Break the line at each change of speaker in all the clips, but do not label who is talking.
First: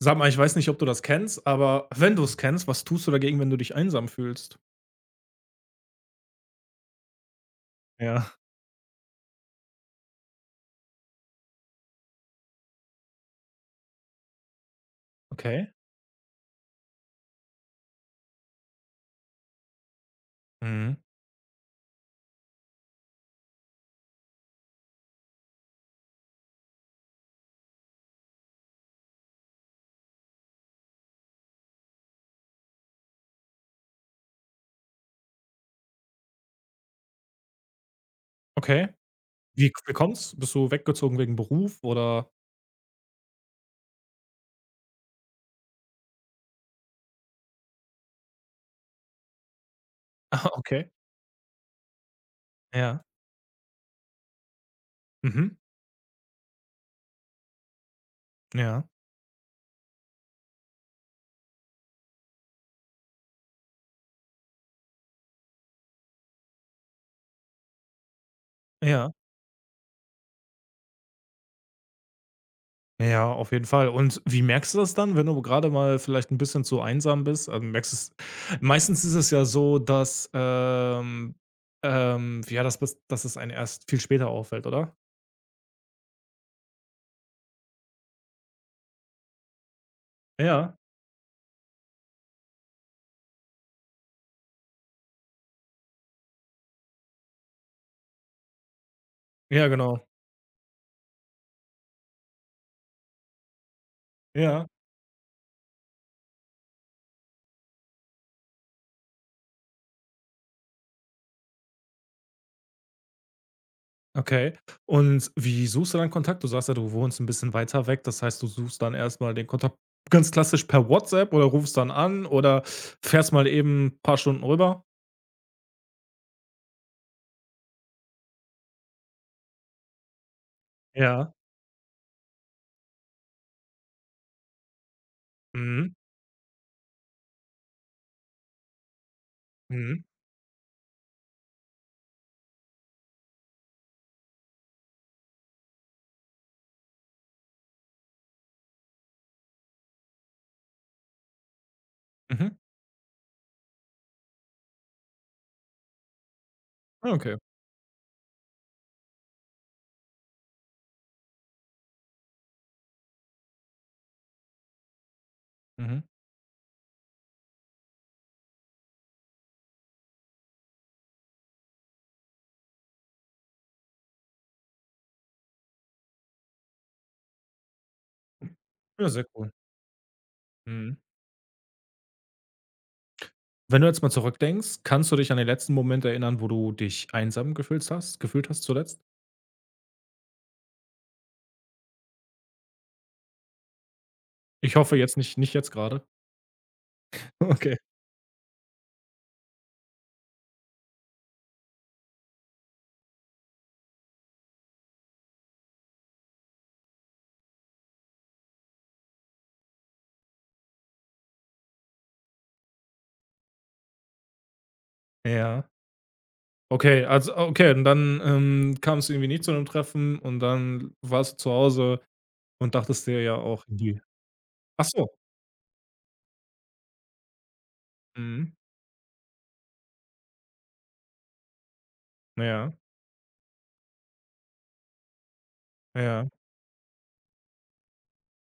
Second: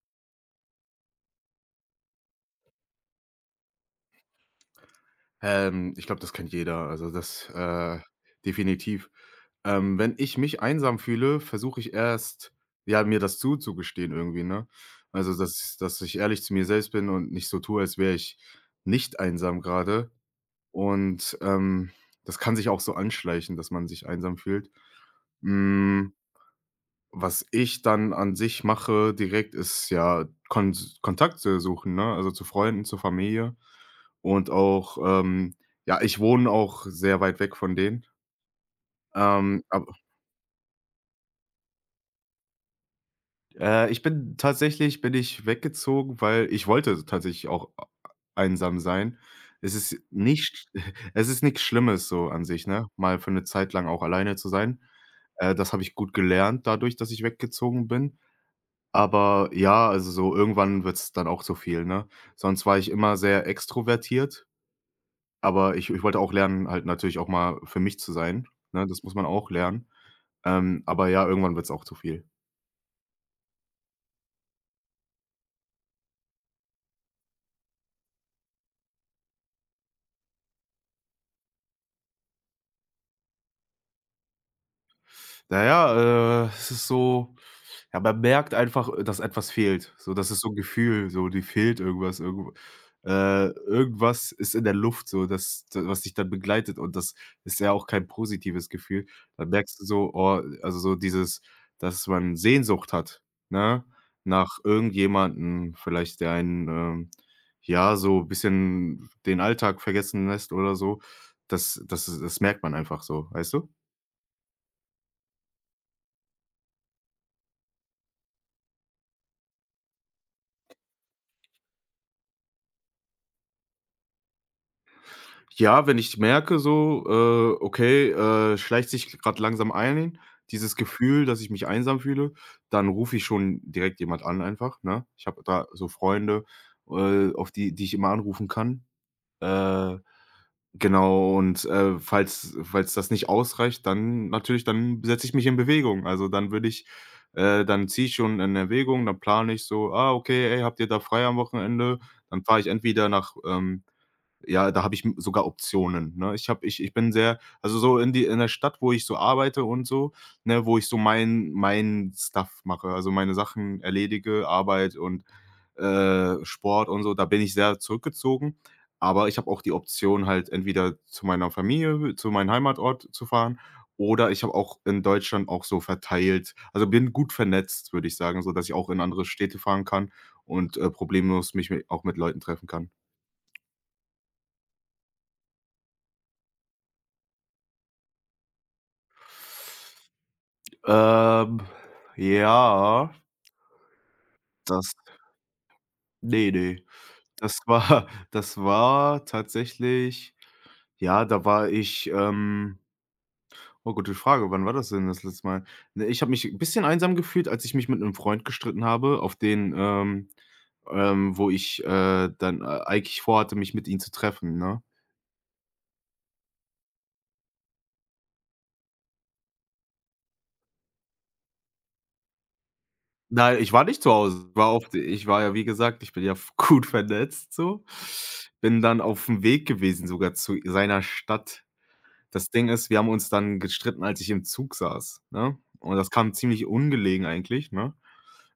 Sag mal, ich weiß nicht, ob du das kennst, aber wenn du es kennst, was tust du dagegen, wenn du dich einsam fühlst?
Ich glaube, das kennt jeder, also das,
Ja.
definitiv. Wenn ich mich einsam fühle, versuche ich erst, ja, mir das zuzugestehen irgendwie, ne? Also,
Okay.
dass ich ehrlich zu mir selbst bin und nicht so tue, als wäre ich nicht einsam gerade.
Mhm.
Und, das kann sich auch so anschleichen, dass man sich einsam fühlt. Hm Was ich dann an sich mache direkt, ist ja Kontakte suchen, ne? Also zu Freunden, zur Familie und auch, ähm ja, ich wohne auch sehr weit weg von denen.
Okay. Wie
Ab
wie kommt's? Bist du weggezogen wegen Beruf oder
ich bin tatsächlich bin ich weggezogen, weil ich wollte tatsächlich auch einsam sein. Es ist
ah,
nicht
okay.
es ist nichts Schlimmes so an sich, ne,
Ja.
mal für eine Zeit lang auch alleine zu sein.
Mhm.
Das habe ich gut gelernt dadurch, dass ich weggezogen bin.
Ja.
Aber ja, also so irgendwann wird's dann auch zu viel, ne? Sonst war ich immer sehr extrovertiert, aber ich wollte auch lernen, halt natürlich auch mal für mich zu sein, ne? Das
Ja.
muss man auch lernen. Aber ja, irgendwann wird's auch zu viel.
Ja, auf jeden Fall. Und wie merkst du das dann, wenn du gerade mal vielleicht ein bisschen zu einsam bist? Also, merkst du's meistens ist es ja so, dass, ja, dass es einen erst viel später auffällt, oder?
Na ja, es ist so ja, man merkt einfach, dass etwas fehlt. So, das ist so ein
Ja.
Gefühl, so dir fehlt irgendwas, irgendwas ist in der Luft so, das d was dich dann begleitet und das ist ja auch kein positives Gefühl. Dann
Ja,
merkst du
genau.
so, oh, also so dieses, dass man Sehnsucht hat, ne, nach
Ja.
irgendjemanden vielleicht, der einen, ja, so ein bisschen den Alltag vergessen lässt oder so. Das merkt man einfach so, weißt du?
Okay. Und wie suchst du dann Kontakt? Du sagst ja, du wohnst ein bisschen weiter weg. Das heißt, du suchst dann erst mal den Kontakt ganz klassisch per WhatsApp oder rufst dann an oder fährst mal eben ein paar Stunden rüber?
Ja, wenn ich merke so, okay, schleicht sich gerade langsam ein, dieses Gefühl,
Ja.
dass ich mich einsam fühle, dann rufe ich schon direkt jemand an einfach, ne? Ich habe da so
Mhm.
Freunde, auf die ich immer anrufen kann. Äh,
Mhm.
genau und, äh, falls das nicht ausreicht, dann natürlich dann setze ich mich in Bewegung. Also, dann ziehe ich schon in Erwägung, dann plane ich so: „Ah, okay, ey, habt ihr da frei am Wochenende?“ Dann
Mhm.
fahre ich entweder nach, ja, da habe ich m sogar Optionen, ne? Ich habe ich ich
Ah,
bin
okay.
sehr also, so in der Stadt, wo ich so arbeite und so, ne, wo ich so mein Stuff mache, also, meine Sachen erledige, Arbeit und,
Mhm.
Sport und so, da bin ich sehr zurückgezogen. Aber ich habe auch die Option halt entweder zu meiner Familie, zu meinem Heimatort zu fahren oder ich habe auch in Deutschland auch so verteilt, also bin gut vernetzt, würde ich sagen, so dass ich auch in
Ja, sehr
andere
cool.
Städte fahren kann und,
Mhm.
problemlos mich mi auch mit Leuten treffen kann.
Wenn du jetzt mal zurückdenkst, kannst du dich an den letzten Moment erinnern, wo du dich einsam gefühlt hast zuletzt?
Ähm, ja,
Ich
das
hoffe jetzt nicht, nicht jetzt gerade.
Nee, nee, das
Okay.
war das war tatsächlich ja, da war ich, oh, gute Frage, wann war das denn das letzte Mal? Ne, ich habe mich 'n bisschen einsam gefühlt, als ich mich mit 'nem Freund gestritten habe, auf den, wo ich, dann ei eigentlich vorhatte, mich mit ihm zu treffen, ne?
Ja. Okay, also okay, und dann, kam's irgendwie nicht zu einem Treffen und dann warst du zu Hause. Und dachtest dir ja
Nein,
auch
ich war
irgendwie.
nicht zu Hause. War
Ach
auf de
so.
Ich war, ja, wie gesagt, ich bin ja f gut vernetzt so.
Mhm.
Bin dann aufm Weg gewesen sogar zu seiner Stadt. Das Ding
Ja,
ist, wir haben uns dann gestritten, als ich im Zug saß, ne? Und das
ja.
kam ziemlich ungelegen eigentlich, ne?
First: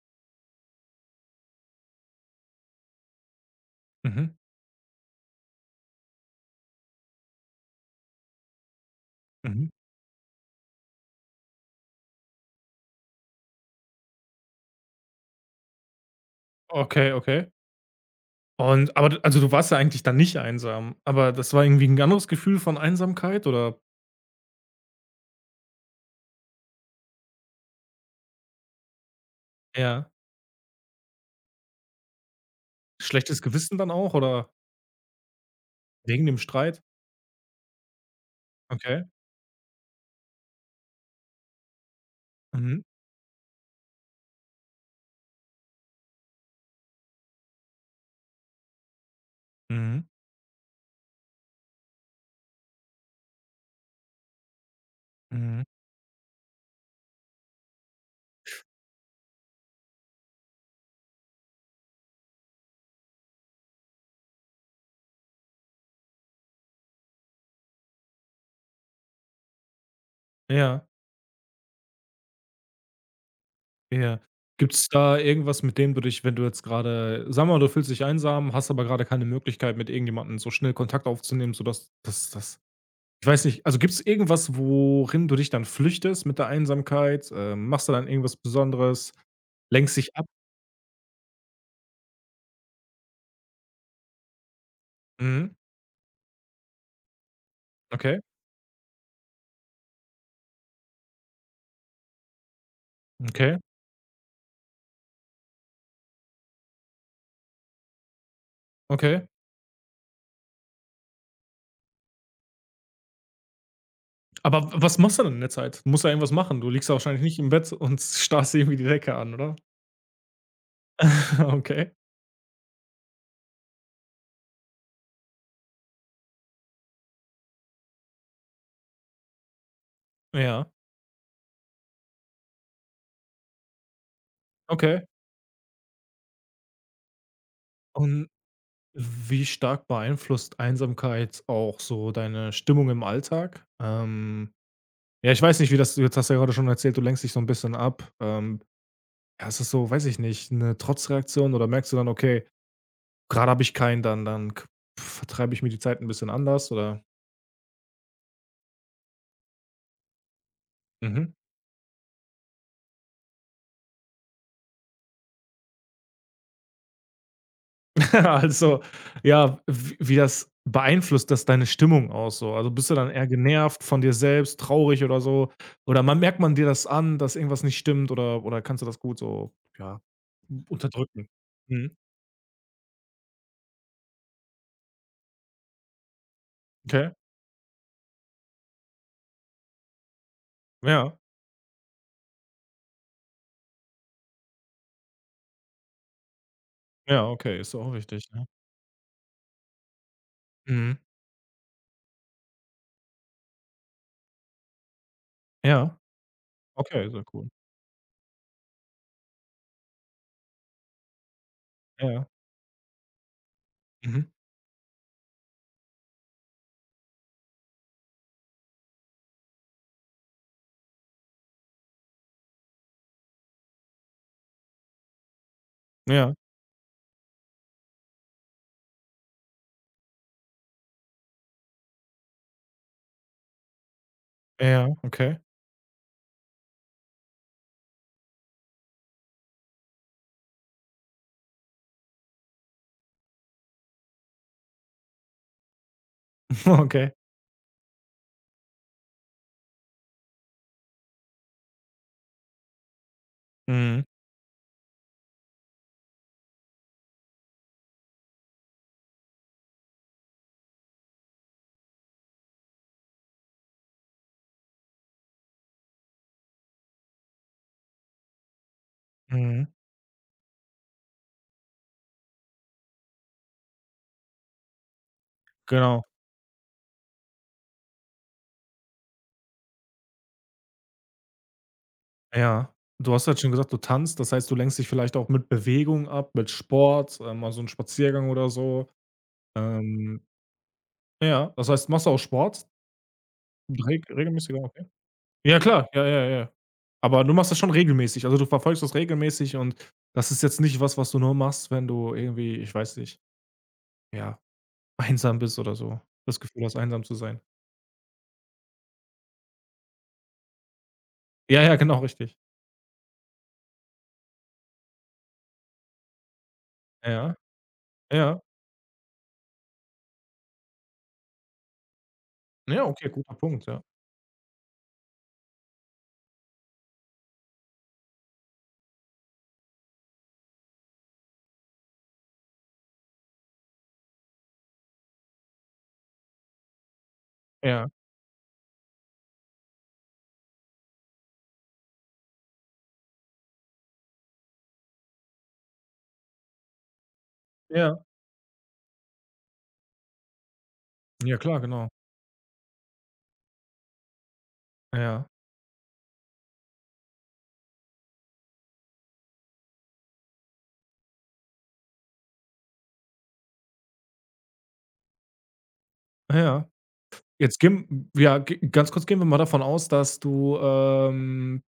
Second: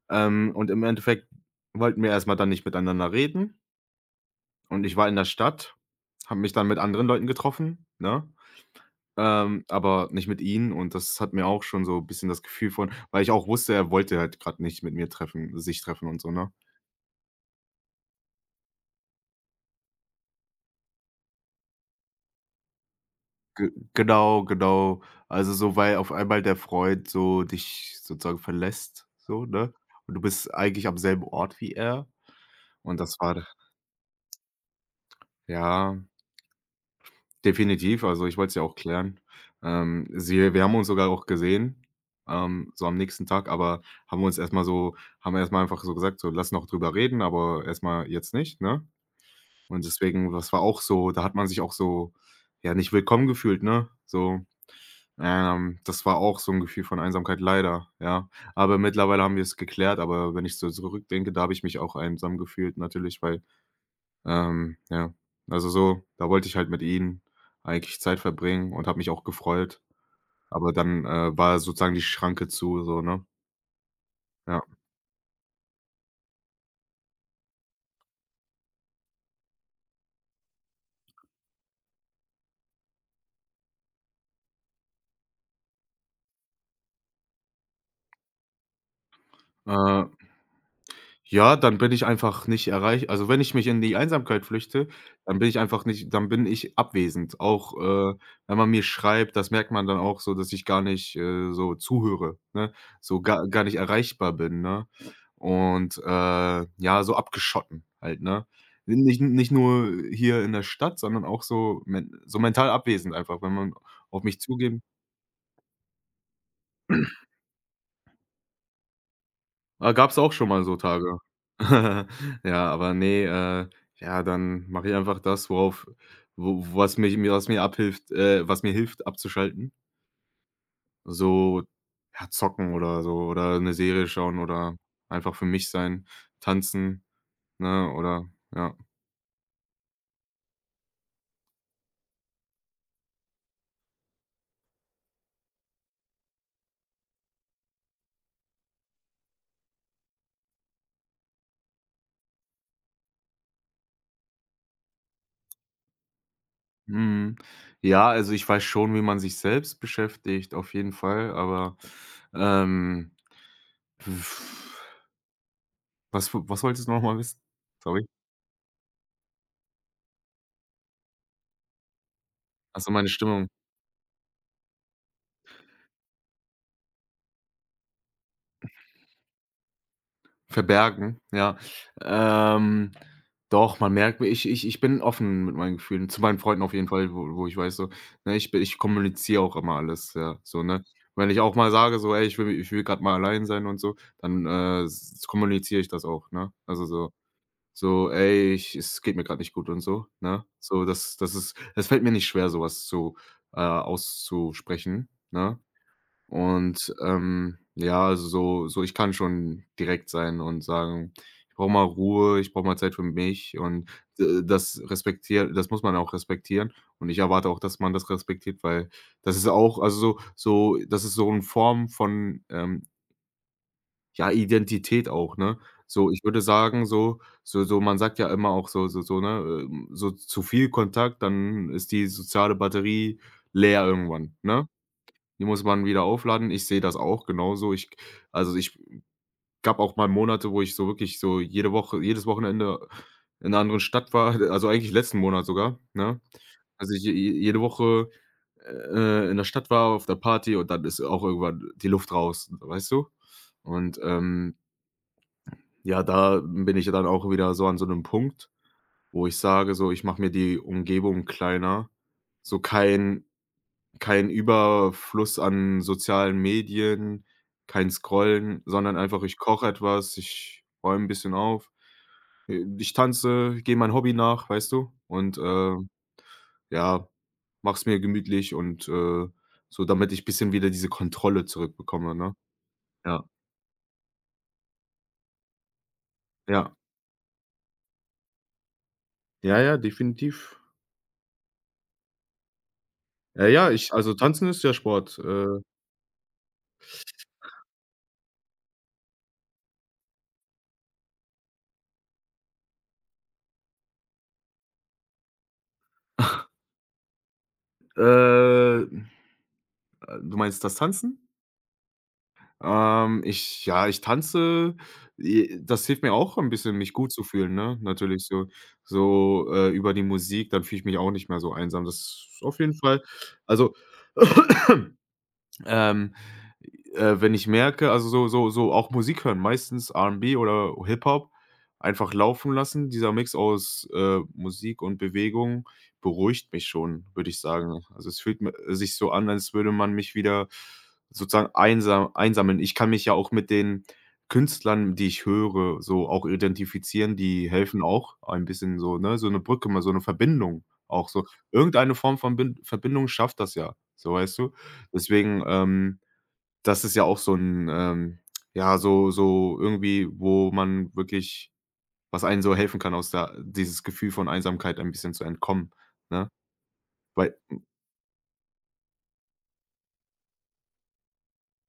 Und im Endeffekt wollten wir erst mal dann nicht miteinander reden
Mhm,
und ich war in der Stadt, habe mich dann mit anderen Leuten getroffen, ne?
mhm.
Aber nicht mit ihnen und das hat mir auch schon so ein bisschen das Gefühl von, weil ich auch wusste, er wollte halt gerade nicht mit mir treffen sich treffen und so, ne?
Okay, okay. Und aber d also, du warst ja eigentlich dann nicht einsam, aber das war irgendwie 'n anderes Gefühl von Einsamkeit
Ge
oder
Genau, genau. Also, so, weil auf einmal der Freund so dich sozusagen verlässt, so, ne?
ja,
Und du bist eigentlich am selben Ort wie er. Und das
schlechtes
war
Gewissen dann auch, oder
ja,
wegen dem Streit?
definitiv. Also, ich wollte es ja auch
Okay.
klären. Sie Wir haben uns sogar auch gesehen,
Mhm,
so am nächsten Tag, aber haben uns erst mal so haben erst mal einfach so gesagt: „So, lass noch drüber reden, aber erst mal jetzt nicht“, ne? Und
mhm,
deswegen, das war auch so, da hat man sich auch so, ja, nicht willkommen gefühlt, ne? So,
mhm.
das war auch so ein Gefühl von Einsamkeit, leider, ja. Aber mittlerweile haben wir es geklärt, aber wenn ich so zurückdenke, da habe ich mich auch einsam gefühlt natürlich, weil ja, also so, da wollte ich halt mit ihnen eigentlich Zeit verbringen und habe mich auch gefreut, aber
Ja,
dann, war sozusagen die Schranke zu so, ne?
ja.
Ja.
Gibt's da irgendwas, mit dem du dich, wenn du jetzt grade, sagen wir mal, du fühlst dich einsam, hast aber grade keine Möglichkeit, mit irgendjemandem so schnell Kontakt aufzunehmen, sodass dass das ich weiß nicht, also gibt es irgendwas, worin du dich dann flüchtest mit der Einsamkeit? Machst du dann irgendwas Besonderes? Lenkst
Äh
dich ab?
Ja, Dann bin ich einfach nicht erreich also, wenn ich mich in die Einsamkeit flüchte,
Mhm.
dann bin ich abwesend. Auch,
Okay,
wenn man mir schreibt, das merkt man dann auch so, dass ich gar nicht, so zuhöre, ne? So
okay,
gar nicht erreichbar bin, ne? Und, ja, so abgeschotten halt, ne? Nicht
okay.
nicht nur hier in der Stadt, sondern auch so men so mental abwesend einfach, wenn man auf mich
Aber w
zugeht.
was machst du denn in der Zeit? Du musst ja irgendwas machen. Du liegst ja wahrscheinlich nicht im Bett und starrst irgendwie die Decke an, oder?
Ah, gab's auch schon mal so Tage.
Okay,
Ja, aber nee, ja, dann mache ich einfach das, worauf wo was mich mir was mir abhilft, was mir hilft abzuschalten.
ja,
So, ja, zocken oder so oder eine Serie schauen oder
okay.
einfach für mich sein, tanzen, ne,
Und
oder ja.
wie stark beeinflusst Einsamkeit auch so deine Stimmung im Alltag? Ja, ich weiß nicht, wie das jetzt, hast du ja gerade schon erzählt, du lenkst dich so ein bisschen ab. Ja, es ist so, weiß ich nicht, eine Trotzreaktion oder merkst du dann: „Okay, gerade habe ich keinen, dann dann k vertreibe ich mir die Zeit ein bisschen anders", oder?
Mhm. Ja, also, ich weiß schon, wie man sich selbst beschäftigt, auf jeden Fall,
Mhm.
aber, ähm, pf, was wolltest du nochmal wissen? Sorry.
Also, ja, w wie das beeinflusst das deine Stimmung auch so? Also,
Ach
bist
so,
du
meine
dann eher
Stimmung.
genervt von dir selbst, traurig oder so? Oder man merkt man dir das an, dass irgendwas nicht stimmt, oder kannst du das gut so, ja,
Verbergen,
unterdrücken?
ja.
Mhm.
Ähm, doch, man merkt mir ich bin offen mit meinen Gefühlen, zu meinen Freunden auf jeden
Okay.
Fall, wo ich weiß so, ne, ich kommuniziere auch immer alles, ja, so, ne?
Ja.
Wenn ich auch mal sage so: „Ey, ich will gerade mal allein sein“ und so, dann, s kommuniziere ich das auch, ne? Also so
Ja, okay, ist auch
so:
wichtig, ne?
„Ey, ich es geht mir gerade nicht gut“ und so, ne? So,
Mhm.
das das ist das fällt mir nicht schwer, sowas zu auszusprechen, ne?
Ja.
Und,
Okay, sehr cool.
ja, also so so ich kann schon direkt sein und sagen: „Ich brauche mal
Ja.
Ruhe, ich brauche mal Zeit für mich.“ Und,
Mhm.
das muss man auch respektieren. Und ich erwarte auch, dass man das respektiert, weil das ist auch, also so so das ist so eine Form von, ja, Identität auch, ne? So, ich
Ja.
würde sagen, so so so man sagt ja immer auch so so so, ne, so zu viel Kontakt, dann ist die soziale Batterie leer irgendwann, ne?
Ja, okay.
Die muss man wieder aufladen. Ich sehe das auch genauso. Ich also, ich Gab auch mal Monate, wo ich so wirklich so jedes Wochenende in 'ner anderen Stadt war, also, eigentlich letzten Monat sogar, ne? Also, ich
Okay.
je jede Woche, in der Stadt war, auf der Party und dann ist auch irgendwann die Luft raus, weißt du? Und,
Mhm.
ja, da bin ich ja dann auch wieder so an so einem Punkt, wo ich sage so, ich mache mir die Umgebung kleiner, so kein Überfluss an sozialen Medien, kein Scrollen, sondern einfach, ich
Mhm,
koche etwas, ich räume 'n bisschen auf, ich tanze, gehe meinem Hobby nach, weißt du? Und,
genau,
ja, mache es mir gemütlich und, so, damit ich bisschen wieder diese Kontrolle zurückbekomme, ne?
ja. Du
Ja,
hast halt schon gesagt, du tanzt, das heißt, du lenkst dich vielleicht auch mit Bewegung ab, mit
ja.
Sport, mal so 'n Spaziergang oder so.
Ja, ja,
Ähm,
definitiv.
ja, das heißt, machst du auch Sport?
Ja, ja, ich, also Tanzen
Regelmäßiger,
ist ja
okay.
Sport.
Ja klar, ja, ja, ja. Aber du machst das schon regelmäßig, also, du verfolgst das regelmäßig und das ist jetzt nicht was, was du nur machst, wenn du irgendwie, ich weiß nicht, ja, einsam bist oder so, das Gefühl hast, einsam zu sein.
Äh, du meinst das Tanzen?
Ja, ja, genau, richtig.
Ich ja, ich tanze, i das hilft mir auch ein bisschen, mich gut zu
Ja,
fühlen, ne? Natürlich
ja.
so so, über die Musik, dann fühle ich mich auch nicht mehr so einsam. Das ist auf jeden
Ja,
Fall,
okay, guter Punkt,
also
ja.
Ähm, wenn ich merke, also so so so auch Musik hören, meistens R&B oder Hip-Hop einfach laufen lassen. Dieser Mix aus, Musik und Bewegung beruhigt mich schon, würde ich sagen.
Ja,
Also, es fühlt mi sich so an, als würde man mich wieder sozusagen einsammeln. Ich kann mich ja auch mit den Künstlern, die ich höre, so auch identifizieren, die helfen
ja.
auch ein bisschen so, ne, so eine Brücke, mal so eine Verbindung auch so.
Ja klar, genau.
Irgendeine Form von Bin Verbindung schafft das ja, so, weißt du?
Ja,
Deswegen, das ist ja auch so ein, ja, so so irgendwie, wo man wirklich was einen so helfen kann, aus der dieses Gefühl von Einsamkeit ein bisschen zu entkommen, ne?
ja.
Weil
Jetzt gehen ja, g ganz kurz gehen wir mal davon aus, dass du,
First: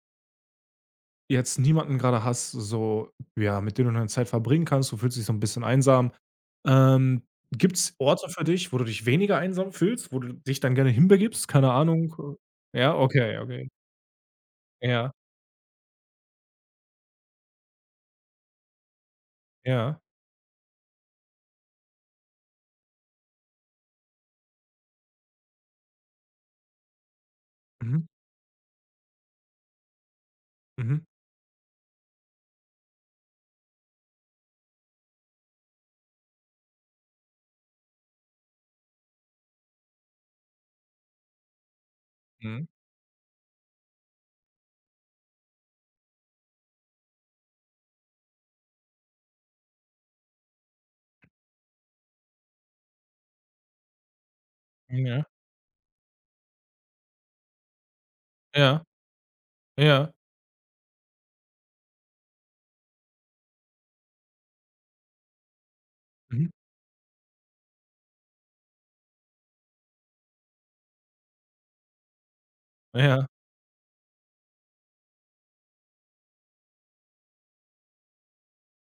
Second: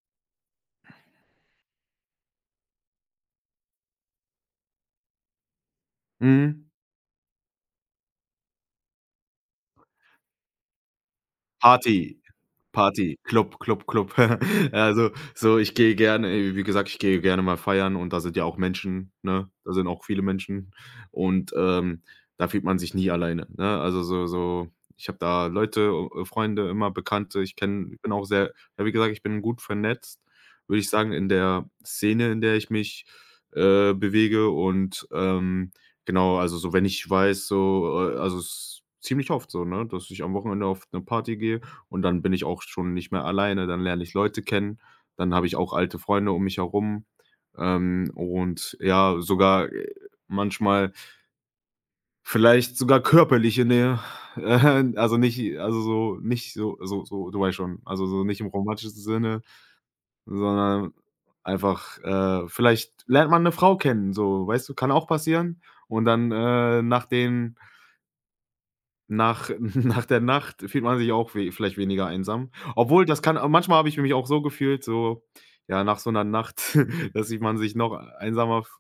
jetzt niemanden gerade hast, so, ja, mit dem du deine Zeit verbringen kannst. Du fühlst dich so ein bisschen einsam.
mhm.
Ähm, gibt's Orte für dich, wo du dich weniger einsam fühlst, wo du dich dann gerne hinbegibst? Keine
Party,
Ahnung. Ja,
Party,
okay,
Club,
okay.
Club, Club. Also,
Ja,
so, ich gehe gerne wie gesagt, ich gehe gerne mal feiern und da sind ja auch Menschen, ne? Da sind
ja.
auch viele Menschen und, da fühlt man sich nie alleine, ne? Also, so so ich habe da Leute, Freunde, immer Bekannte. Ich kenne
Mhm,
bin auch sehr ja, wie gesagt, ich bin gut vernetzt, würde ich
mhm,
sagen, in der Szene, in der ich mich, bewege und. Genau, also so, wenn ich weiß, so, also es ziemlich oft so, ne, dass ich am Wochenende auf 'ne Party gehe und dann bin ich auch
mhm.
schon nicht mehr alleine, dann lerne ich Leute kennen, dann habe ich auch alte Freunde um mich herum, und ja, sogar, manchmal vielleicht sogar körperliche Nähe. Also
Ja,
nicht also so nicht so du weißt schon, also so nicht im
ja,
romantischen Sinne,
ja.
sondern einfach, vielleicht lernt man 'ne Frau kennen, so, weißt du, kann auch passieren und dann,
Mhm.
nach den Nach nach der Nacht fühlt man sich auch we vielleicht weniger einsam. Obwohl, das
Ja.
kann manchmal habe ich mich auch so gefühlt, so, ja, nach so einer Nacht, dass sich man sich noch einsamer f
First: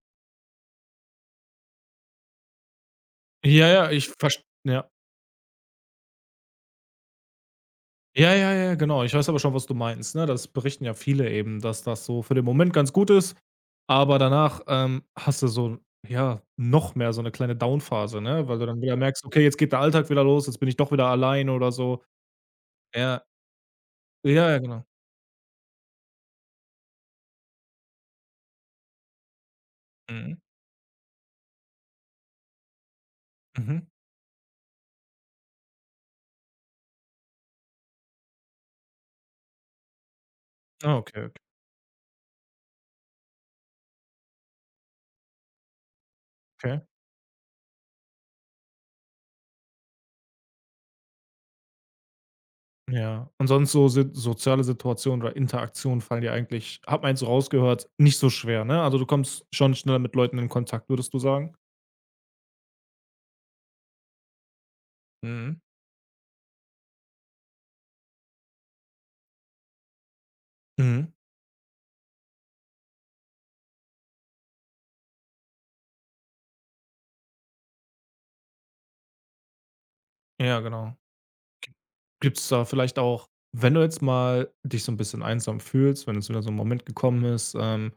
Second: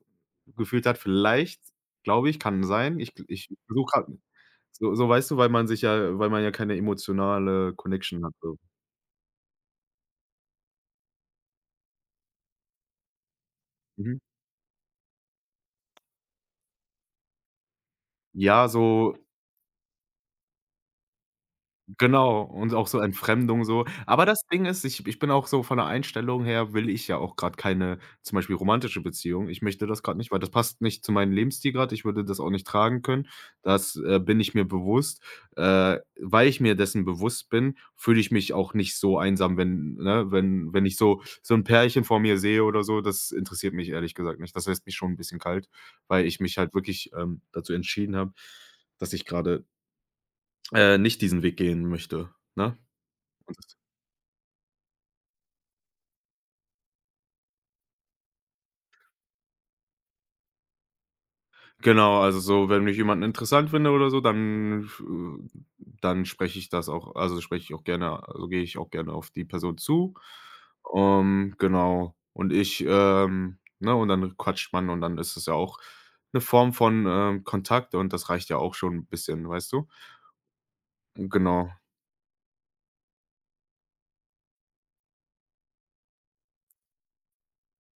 gefühlt hat. Vielleicht, glaube ich, kann sein. Ich
Ja, ja,
versuche grad
ich verstehe. Ja.
so, weißt du, weil man ja keine emotionale Connection
Ja,
hat
ja,
so.
ja, genau. Ich weiß aber schon, was du meinst, ne? Das berichten ja viele eben, dass das so für den Moment ganz gut ist,
Mhm.
aber danach, hast du so, ja, noch mehr so eine kleine Downphase, ne? Weil du
Ja,
dann wieder
so.
merkst: „Okay, jetzt geht der Alltag wieder los, jetzt bin ich doch wieder allein" oder so.
Genau, und auch so
Ja,
Entfremdung so. Aber das
ja, ja,
Ding
genau.
ist, ich bin auch so von der Einstellung her will ich ja auch gerade keine zum Beispiel romantische Beziehung. Ich möchte das gerade nicht,
Mhm,
weil das passt nicht zu meinem Lebensstil gerade. Ich würde das auch nicht tragen können.
mhm.
Das, bin ich mir bewusst. Weil ich mir dessen bewusst bin, fühle ich mich auch nicht so einsam, wenn ne, wenn
Ah,
ich
okay,
so so ein Pärchen vor mir sehe oder so, das interessiert mich ehrlich gesagt nicht. Das lässt mich schon ein bisschen kalt, weil ich mich halt
okay.
wirklich, dazu entschieden habe, dass ich gerade nicht diesen Weg gehen möchte, ne?
Ja. Und
Und
sonst
das
so si soziale Situationen oder Interaktionen fallen dir eigentlich, habe man jetzt so rausgehört, nicht so schwer, ne? Also, du kommst schon schneller mit Leuten in Kontakt, würdest du sagen?
genau, also so, wenn ich jemanden interessant finde oder so,
Mhm.
dann spreche ich das auch also, spreche ich auch gerne also, gehe ich auch gerne auf die Person zu.
Mhm.
Genau. Und ich, ne, und dann quatscht man und dann ist es ja auch eine Form von, Kontakt und das reicht ja auch schon ein bisschen, weißt du?
Ja, genau.
Genau.
Gibt es da vielleicht auch, wenn du jetzt mal dich so ein bisschen einsam fühlst, wenn es wieder so ein Moment gekommen ist,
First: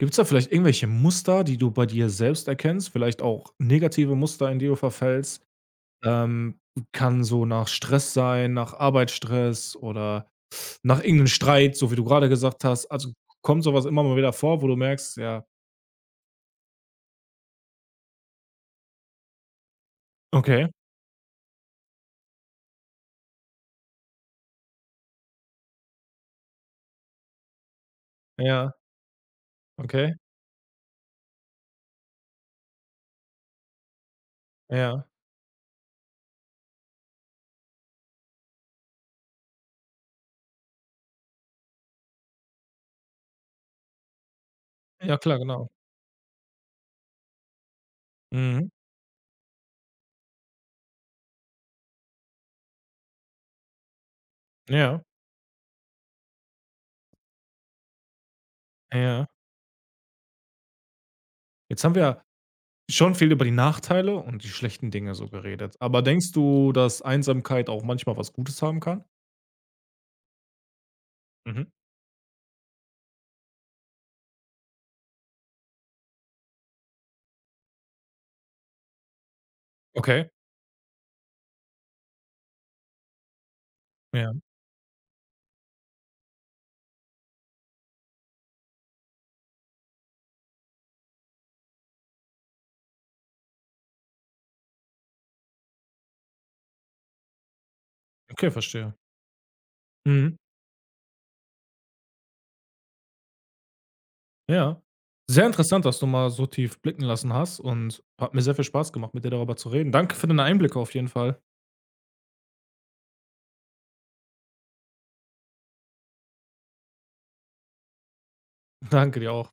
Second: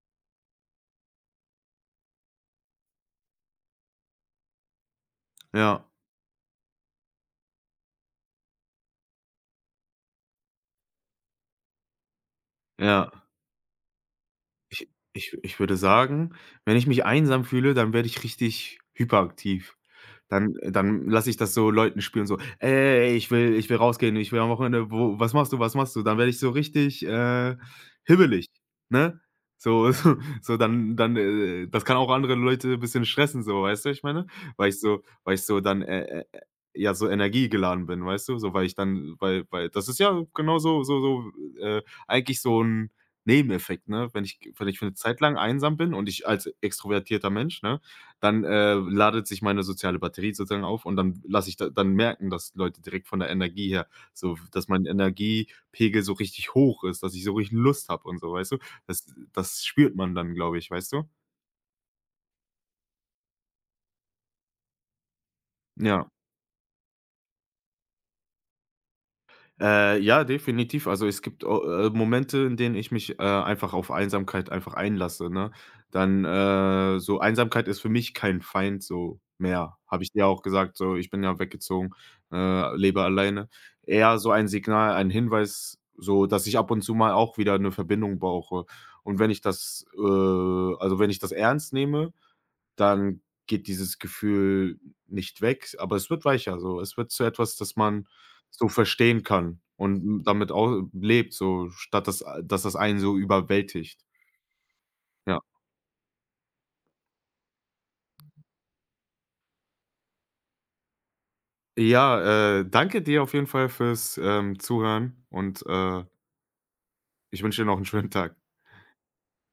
gibt es da vielleicht irgendwelche Muster, die du bei dir selbst erkennst, vielleicht auch negative Muster, in die du verfällst?
Ja,
Ähm, kann so nach Stress sein, nach Arbeitsstress oder nach irgendeinem Streit, so wie du gerade gesagt hast.
ja.
Also, kommt sowas immer mal wieder vor, wo du
Ich
merkst,
ich
ja,
ich würde sagen, wenn ich mich einsam fühle, dann werde ich richtig hyperaktiv. Dann
okay,
dann lasse ich das so Leuten spielen, so: „Ey, ich will rausgehen, ich will am Wochenende wo was machst du, was machst du?“ Dann werde ich so richtig, hibbelig,
ja,
ne? So
okay,
so dann dann, das kann auch andere Leute ein bisschen stressen so, weißt du, ich meine?
ja.
Weil ich so dann, ja, so energiegeladen bin, weißt du? So, weil ich dann weil das ist ja genau so, äh, eigentlich so ein Nebeneffekt, ne? Wenn ich für eine
Ja,
Zeit
klar,
lang
genau.
einsam bin und ich als extrovertierter Mensch, ne, dann,
Mhm.
ladet sich meine soziale Batterie sozusagen auf und dann lasse ich da dann merken, dass Leute direkt von der Energie her so dass mein
Ja,
Energiepegel so richtig hoch ist, dass ich so richtig Lust habe und so, weißt du? Das
ja.
das spürt man dann, glaube ich, weißt du?
Jetzt haben wir schon viel über die Nachteile und die schlechten Dinge so geredet. Aber
Ja.
denkst du, dass Einsamkeit auch manchmal was Gutes haben kann?
Ja, definitiv. Also, es gibt
Mhm.
o Momente, in denen ich mich, einfach auf Einsamkeit einfach einlasse, ne? Dann, so Einsamkeit ist für mich kein Feind so mehr, habe ich dir
Okay.
auch gesagt, so. Ich bin ja weggezogen, lebe alleine. Eher
Ja.
so ein Signal, ein Hinweis, so, dass ich ab und zu mal auch wieder eine Verbindung brauche. Und wenn ich das, also, wenn ich das ernst nehme, dann geht dieses Gefühl nicht weg, aber es wird weicher so. Es wird zu etwas, das man
Okay,
so
verstehe.
verstehen kann und
Mhm.
damit auch lebt, so statt dass das einen so überwältigt.
Ja.
Ja.
Sehr interessant, dass du mal so tief blicken lassen hast und hat mir sehr viel Spaß gemacht, mit dir darüber zu reden. Danke für deine Einblicke auf jeden Fall.
Ja, Danke dir auf jeden Fall fürs, Zuhören und ich wünsche dir noch einen schönen Tag.
Danke dir auch.